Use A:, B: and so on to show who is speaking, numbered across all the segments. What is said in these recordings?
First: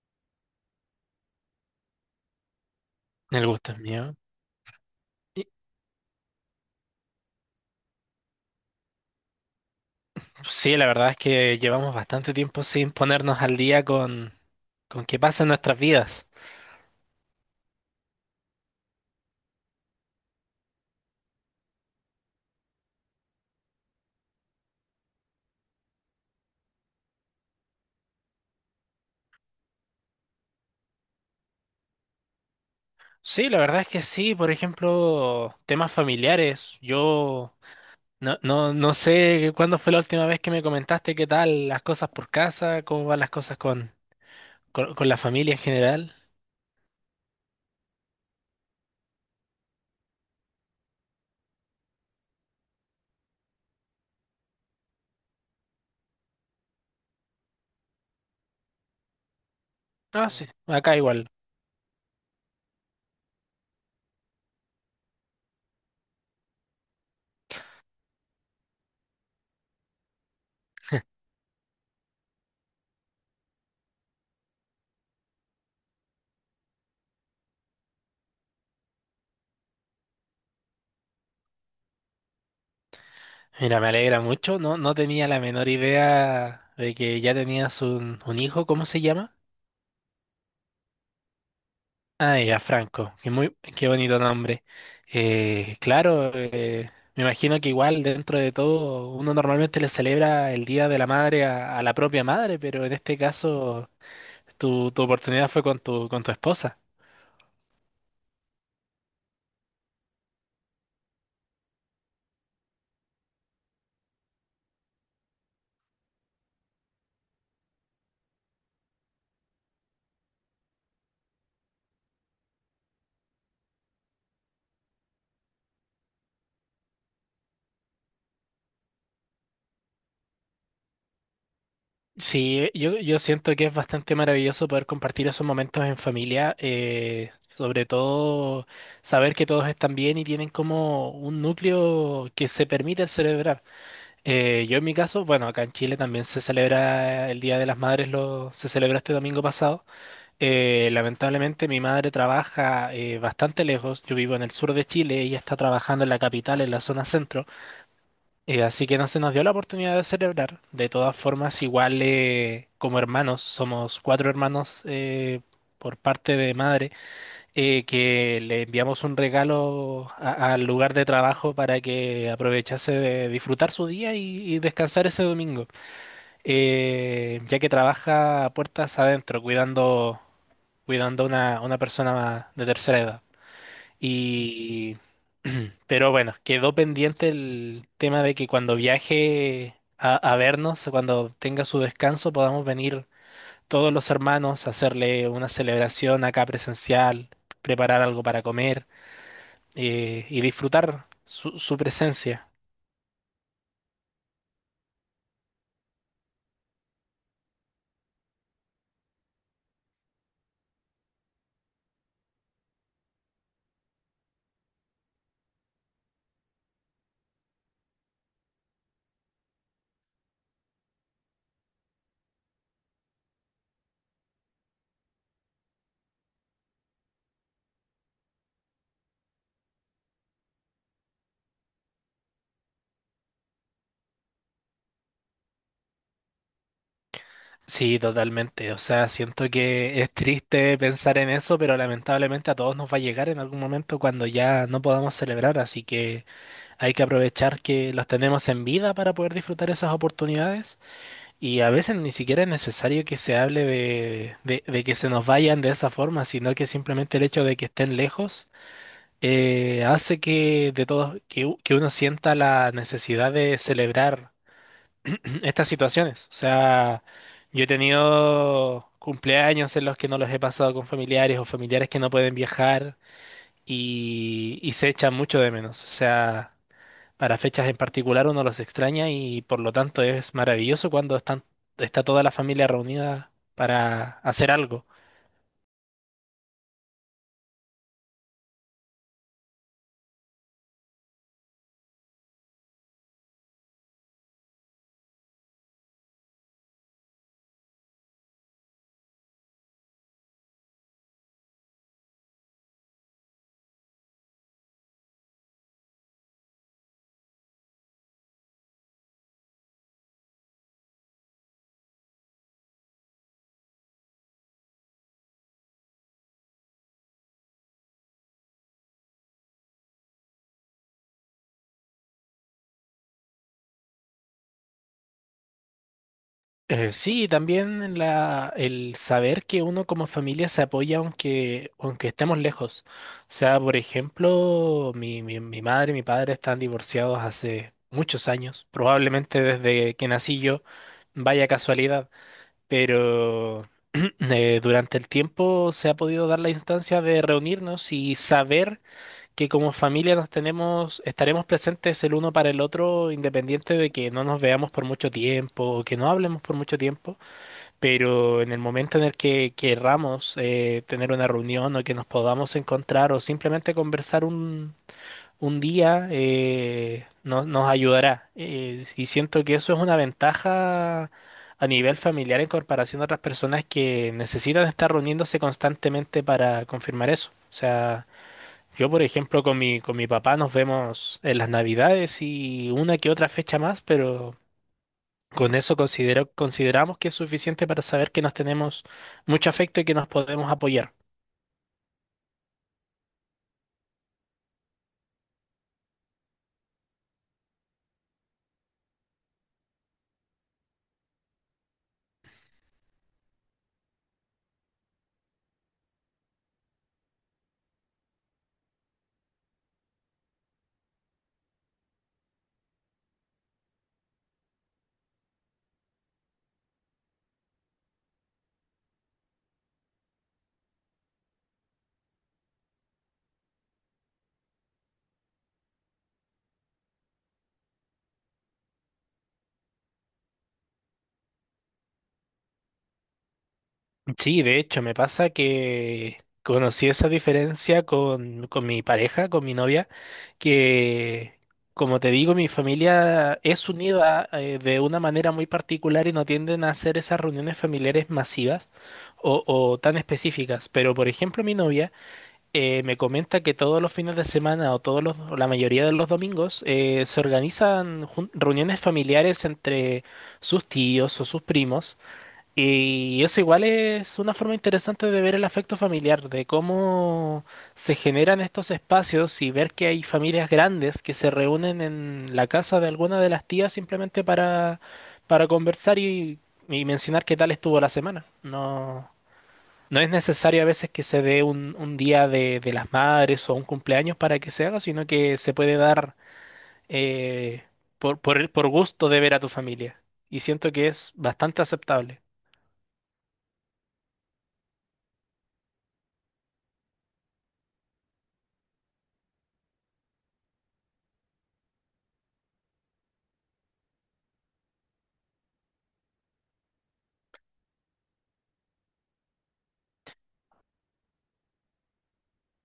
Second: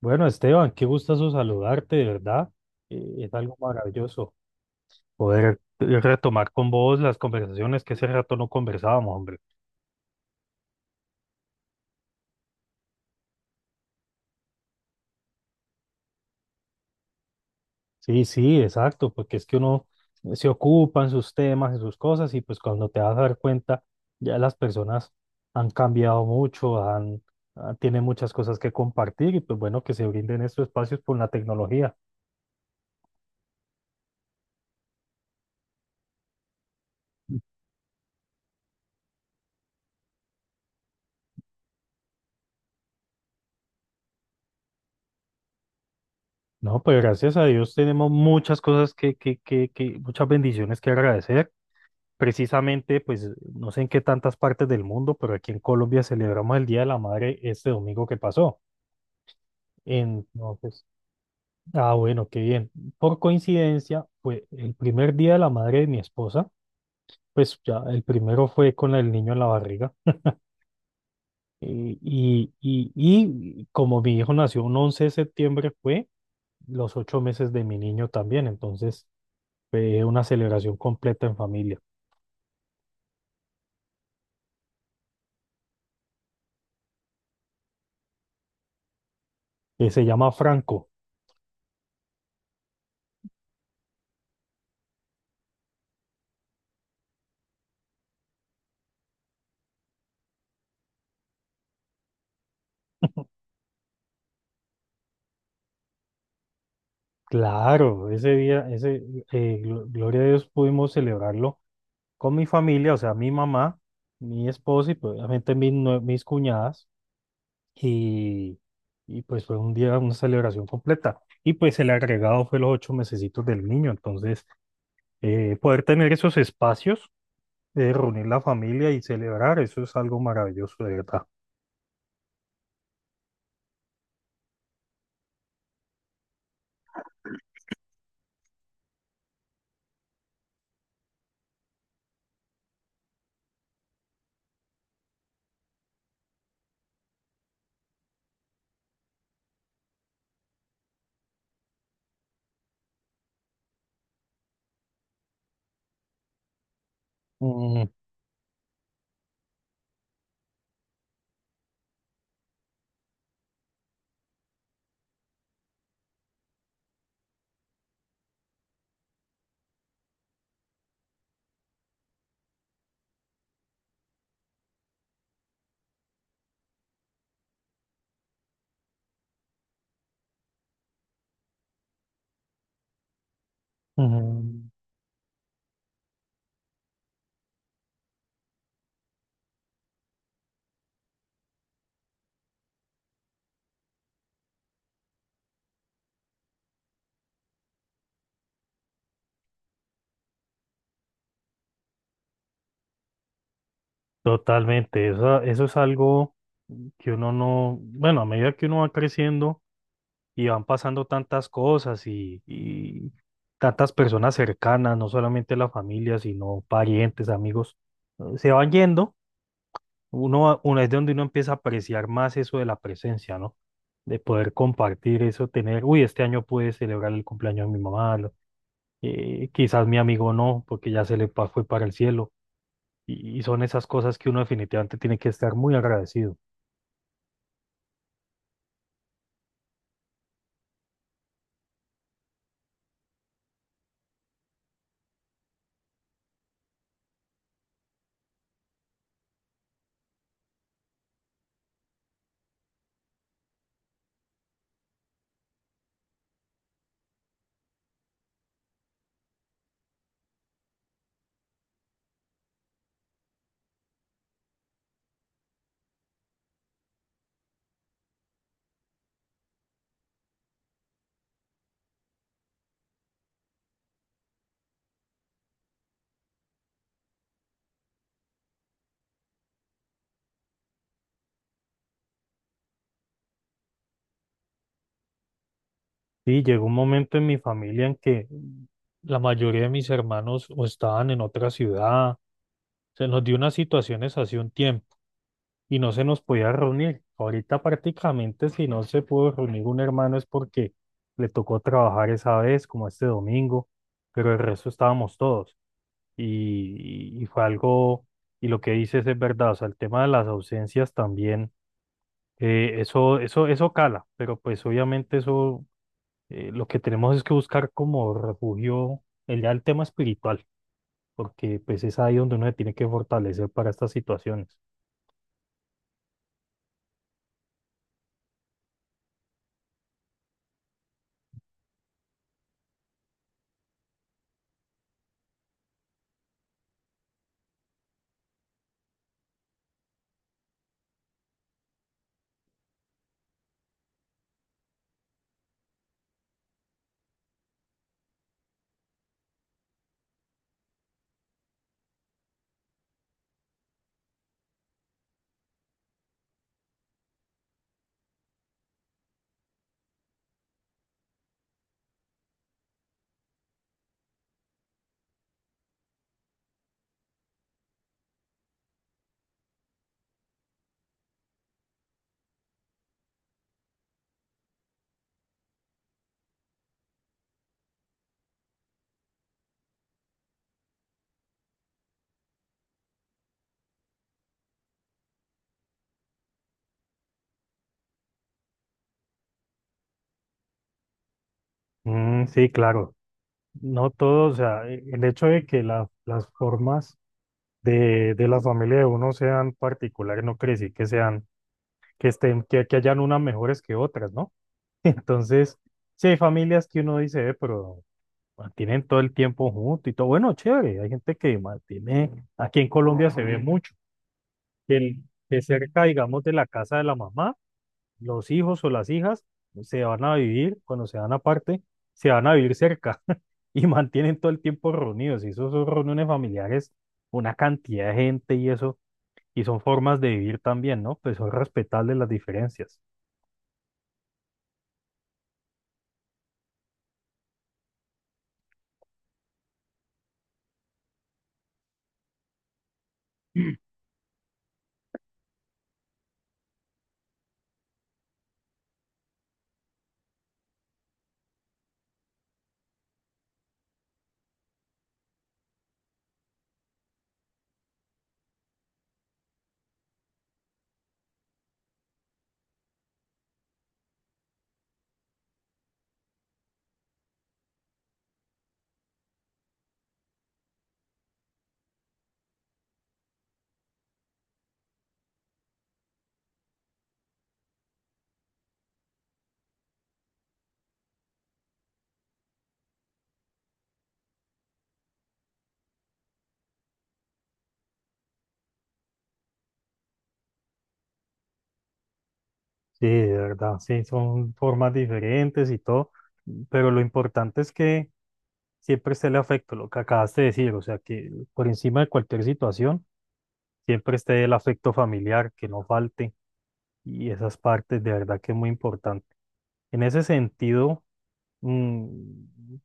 A: Bueno, Esteban, qué gustazo saludarte, de verdad. Es
B: El
A: algo
B: gusto es mío.
A: maravilloso
B: Y-
A: poder retomar con vos las conversaciones que ese rato no conversábamos, hombre.
B: Sí, la verdad es que llevamos bastante tiempo sin ponernos al día con qué pasa en nuestras vidas.
A: Sí, sí, exacto, porque es que uno se ocupa en sus temas, en sus cosas, y pues cuando te vas a dar cuenta, ya las personas han cambiado mucho, tienen muchas cosas que compartir, y pues bueno, que se brinden estos espacios por la tecnología.
B: Sí, la verdad es que sí, por ejemplo, temas familiares.
A: Mm.
B: Yo no sé cuándo fue la última vez que me comentaste qué tal las cosas por casa, cómo van las cosas con la familia en general.
A: No, pues gracias a Dios tenemos muchas cosas que, muchas bendiciones que agradecer. Precisamente, pues no sé en qué tantas partes del mundo, pero aquí en Colombia celebramos el Día de la Madre este domingo que pasó.
B: Ah, sí,
A: Entonces,
B: acá igual.
A: ah, bueno, qué bien. Por coincidencia, fue el primer Día de la Madre de mi esposa, pues ya el primero fue con el niño en la barriga. Y como mi hijo nació un 11 de septiembre, fue los 8 meses de mi niño también. Entonces, fue una celebración completa en familia,
B: Mira, me alegra mucho. No, no tenía la menor idea de que ya tenías un hijo. ¿Cómo se llama?
A: que se llama Franco.
B: Ah, ya, Franco, qué bonito nombre. Claro, me imagino que igual dentro de todo uno normalmente le celebra el Día de la Madre a la propia madre, pero en este caso tu oportunidad fue con con tu esposa.
A: Claro, ese día, gloria a Dios, pudimos celebrarlo con mi familia, o sea, mi mamá, mi esposa y pues, obviamente mis cuñadas. Y, y pues fue un día, una celebración completa. Y pues el agregado fue los 8 mesecitos del niño. Entonces, poder tener esos espacios de reunir la familia y celebrar, eso es algo maravilloso, de verdad.
B: Sí, yo siento que es bastante maravilloso poder compartir esos momentos en familia, sobre todo saber que todos están bien y tienen como un núcleo que se permite celebrar. Yo en mi caso, bueno, acá en Chile también se celebra el Día de las Madres, se celebró este domingo pasado. Lamentablemente mi madre trabaja bastante lejos, yo vivo en el sur de Chile, ella está trabajando en la capital, en la zona centro,
A: Mm,
B: así que no se nos dio la oportunidad de celebrar. De todas formas, igual como hermanos, somos cuatro hermanos por parte de madre que le enviamos un regalo al lugar de trabajo para que aprovechase de disfrutar su día y descansar ese domingo. Ya que trabaja a puertas adentro cuidando, cuidando a una persona de tercera edad.
A: mm,
B: Y, pero bueno, quedó pendiente el tema de que cuando viaje a vernos, cuando tenga su descanso, podamos venir todos los hermanos, hacerle una celebración acá presencial, preparar algo para comer y disfrutar su presencia.
A: totalmente, eso es algo que uno no, bueno, a medida que uno va creciendo y van pasando tantas cosas y tantas personas cercanas, no solamente la familia, sino parientes, amigos, se van yendo. Uno es de donde uno empieza a apreciar más eso de la presencia, ¿no? De poder compartir eso, tener, uy, este año pude celebrar el cumpleaños de mi mamá, quizás mi amigo no, porque ya fue para el cielo. Y son esas cosas que uno definitivamente tiene que estar muy agradecido.
B: Sí, totalmente. O sea, siento que es triste pensar en eso, pero lamentablemente a todos nos va a llegar en algún momento cuando ya no podamos celebrar, así que hay que aprovechar que los tenemos en vida para poder disfrutar esas oportunidades. Y a veces ni siquiera es necesario que se hable de que se nos vayan de esa forma, sino que simplemente el hecho de que estén lejos hace que de todos que, que uno sienta la necesidad de celebrar estas situaciones. O sea, yo he tenido cumpleaños en los que no los he pasado con familiares o familiares que no pueden viajar y se echan mucho de menos. O sea, para fechas en particular uno los extraña y por lo tanto es maravilloso cuando están, está toda la familia reunida para hacer algo.
A: Sí, llegó un momento en mi familia en que la mayoría de mis hermanos o estaban en otra ciudad, se nos dio unas situaciones hace un tiempo y no se nos podía reunir. Ahorita prácticamente si no se pudo reunir un hermano es porque le tocó trabajar esa vez, como este domingo, pero el resto estábamos todos y fue algo, y lo que dices es verdad, o sea, el tema de las ausencias también, eso cala, pero pues obviamente eso lo que tenemos es que buscar como refugio el, ya el tema espiritual, porque pues es ahí donde uno se tiene que fortalecer para estas situaciones.
B: Sí, también el saber que uno como familia se apoya aunque estemos lejos. O sea, por ejemplo, mi madre y mi padre están divorciados hace muchos años, probablemente desde que nací yo, vaya casualidad, pero durante el tiempo se ha podido dar la instancia de reunirnos y saber que como familia nos tenemos, estaremos presentes el uno para el otro, independiente de que no nos veamos por mucho tiempo o que no hablemos por mucho tiempo, pero en el momento en el que querramos tener una reunión o que nos podamos encontrar o simplemente conversar un día, nos ayudará. Y siento que eso es una ventaja a nivel familiar en comparación a otras personas que necesitan estar reuniéndose constantemente para confirmar eso. O sea, yo, por ejemplo, con mi papá nos vemos en las Navidades y una que otra fecha más, pero... Con eso consideramos que es suficiente para saber que nos tenemos mucho afecto y que nos podemos apoyar.
A: Mm, sí, claro. No todo, o sea, el hecho de que las formas de la familia de uno sean particulares no quiere decir que sean, que estén, que hayan unas mejores que otras, ¿no? Entonces, sí hay familias que uno dice, pero mantienen todo el tiempo juntos y todo". Bueno, chévere, hay gente que mantiene, aquí en Colombia se ve mucho que, el- que cerca, digamos, de la casa de la mamá, los hijos o las hijas se van a vivir, cuando se van aparte, se van a vivir cerca y mantienen todo el tiempo reunidos. Y eso son reuniones familiares, una cantidad de gente y eso, y son formas de vivir también, ¿no? Pues son respetables las diferencias.
B: Sí, de hecho, me pasa que conocí esa diferencia con mi pareja, con mi novia, que, como te digo, mi familia es unida de una manera muy particular y no tienden a hacer esas reuniones familiares masivas o tan específicas. Pero, por ejemplo, mi novia... me comenta que todos los fines de semana o la mayoría de los domingos se organizan reuniones familiares entre sus tíos o sus primos y eso igual es una forma interesante de ver el afecto familiar, de cómo se generan estos espacios y ver que hay familias grandes que se reúnen en la casa de alguna de las tías simplemente para conversar y mencionar qué tal estuvo la semana. No. No es necesario a veces que se dé un día de las madres o un cumpleaños para que se haga, sino que se puede dar eh, por gusto de ver a tu familia. Y siento que es bastante aceptable.
A: Sí, de verdad, sí, son formas diferentes y todo, pero lo importante es que siempre esté el afecto, lo que acabas de decir, o sea, que por encima de cualquier situación siempre esté el afecto familiar, que no falte, y esas partes de verdad que es muy importante. En ese sentido, mm,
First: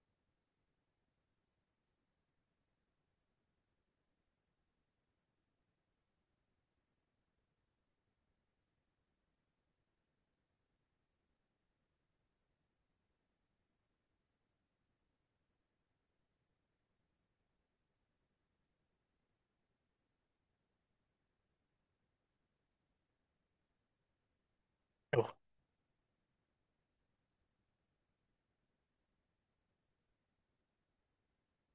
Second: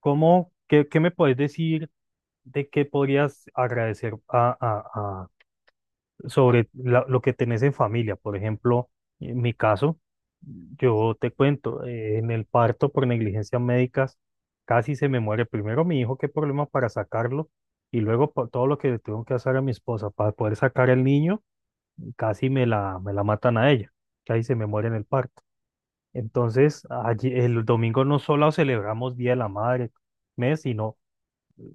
A: ¿cómo, qué me puedes decir de qué podrías agradecer sobre lo que tenés en familia? Por ejemplo, en mi caso, yo te cuento, en el parto por negligencias médicas, casi se me muere primero mi hijo, qué problema para sacarlo, y luego por todo lo que le tuvieron que hacer a mi esposa para poder sacar al niño casi me la matan a ella, que ahí se me muere en el
B: Oh.
A: parto. Entonces, allí, el domingo no solo celebramos Día de la Madre, mes, sino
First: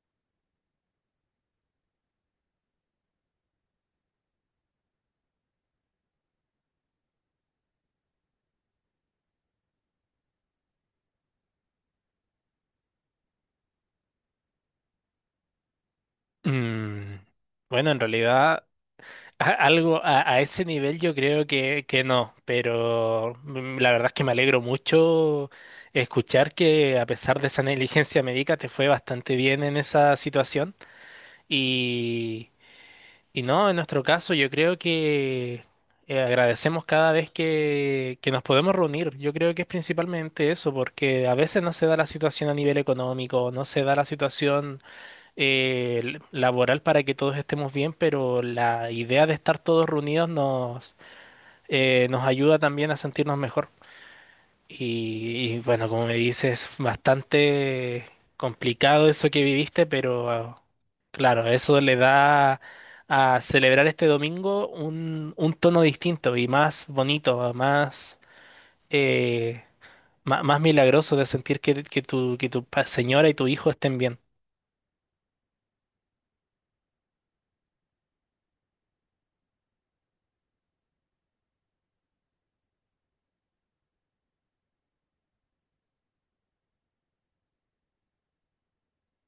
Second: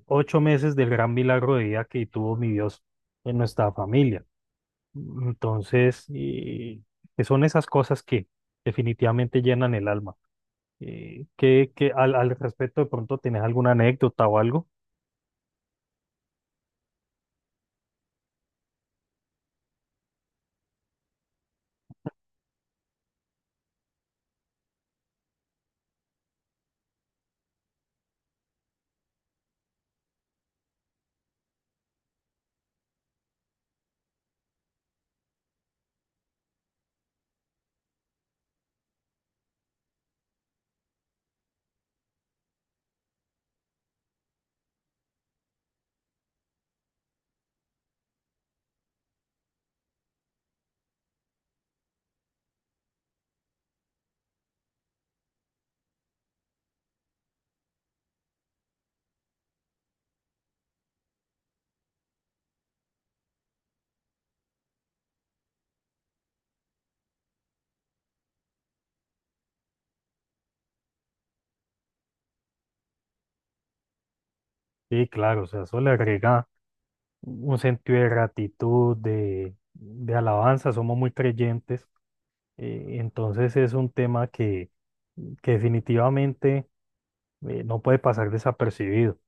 A: 8 meses del gran milagro de vida que tuvo mi Dios en nuestra familia. Entonces, que son esas cosas que definitivamente llenan el alma. Al respecto, de pronto, ¿tenés alguna anécdota o algo?
B: Mm, bueno, en realidad, a ese nivel yo creo que no, pero mm, la verdad es que me alegro mucho escuchar que a pesar de esa negligencia médica te fue bastante bien en esa situación. Y no, en nuestro caso yo creo que agradecemos cada vez que nos podemos reunir. Yo creo que es principalmente eso, porque a veces no se da la situación a nivel económico, no se da la situación laboral para que todos estemos bien, pero la idea de estar todos reunidos nos ayuda también a sentirnos mejor. Y, bueno, como me dices, bastante complicado eso que viviste, pero claro, eso le da a celebrar este domingo un tono distinto y más bonito, eh, más milagroso de sentir que tu señora y tu hijo estén bien.
A: Sí, claro, o sea, eso le agrega un sentido de gratitud, de alabanza, somos muy creyentes. Entonces es un tema que definitivamente no puede pasar desapercibido.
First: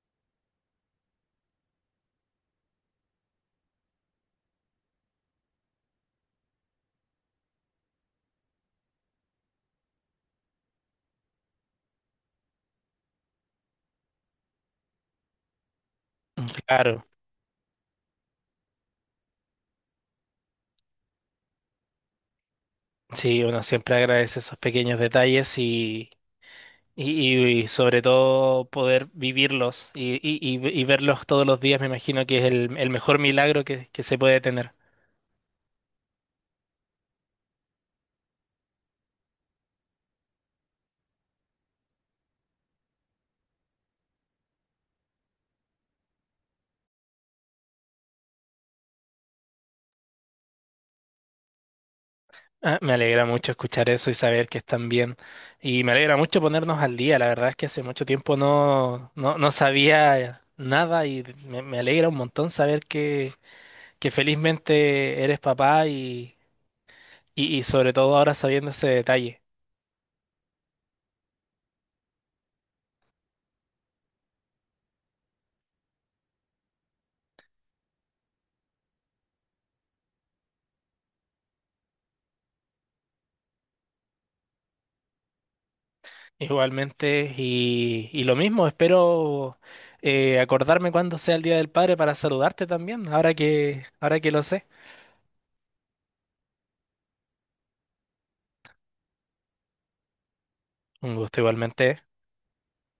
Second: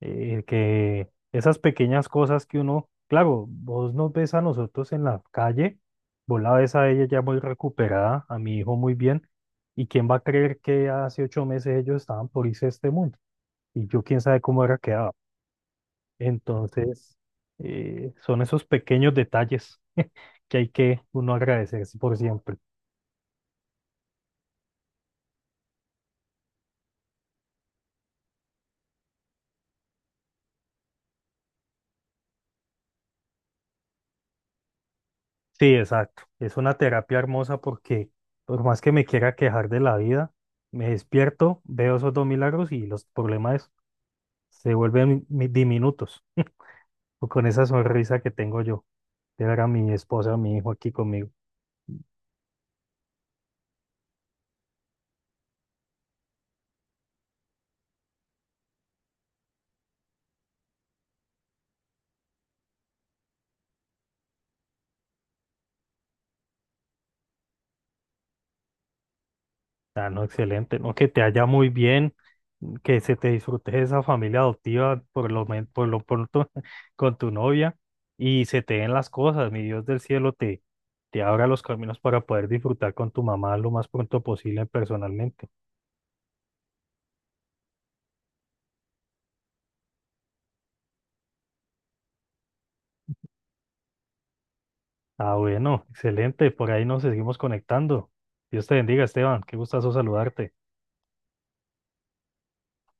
A: Que esas pequeñas cosas que uno, claro, vos nos ves a nosotros en la calle, vos la ves a ella ya muy recuperada, a mi hijo muy bien, y quién va a creer que hace 8 meses ellos estaban por irse a este mundo, y yo quién sabe cómo era quedado.
B: Claro,
A: Entonces, son esos pequeños detalles que hay que uno agradecerse por siempre.
B: sí, uno siempre agradece esos pequeños detalles. Sobre todo poder vivirlos y, y verlos todos los días, me imagino que es el mejor milagro que se puede tener.
A: Sí, exacto. Es una terapia hermosa porque por más que me quiera quejar de la vida, me despierto, veo esos dos milagros y los problemas se vuelven diminutos. O con esa sonrisa que tengo yo, que era mi esposa, mi hijo aquí conmigo.
B: Ah, me alegra mucho escuchar eso y saber que están bien. Y me alegra mucho ponernos al día. La verdad es que hace mucho tiempo no sabía nada y me alegra un montón saber que felizmente eres papá y sobre todo ahora sabiendo ese detalle.
A: Ah, no, excelente, ¿no? Que te haya muy bien, que se te disfrute esa familia adoptiva por por lo pronto con tu novia y se te den las cosas, mi Dios del cielo te, te abra los caminos para poder disfrutar con tu mamá lo más pronto posible personalmente.
B: Igualmente, y lo mismo, espero acordarme cuando sea el Día del Padre para saludarte también, ahora que lo sé.
A: Ah, bueno, excelente, por ahí nos seguimos conectando. Dios te bendiga, Esteban, qué gustazo saludarte.
B: Un gusto igualmente.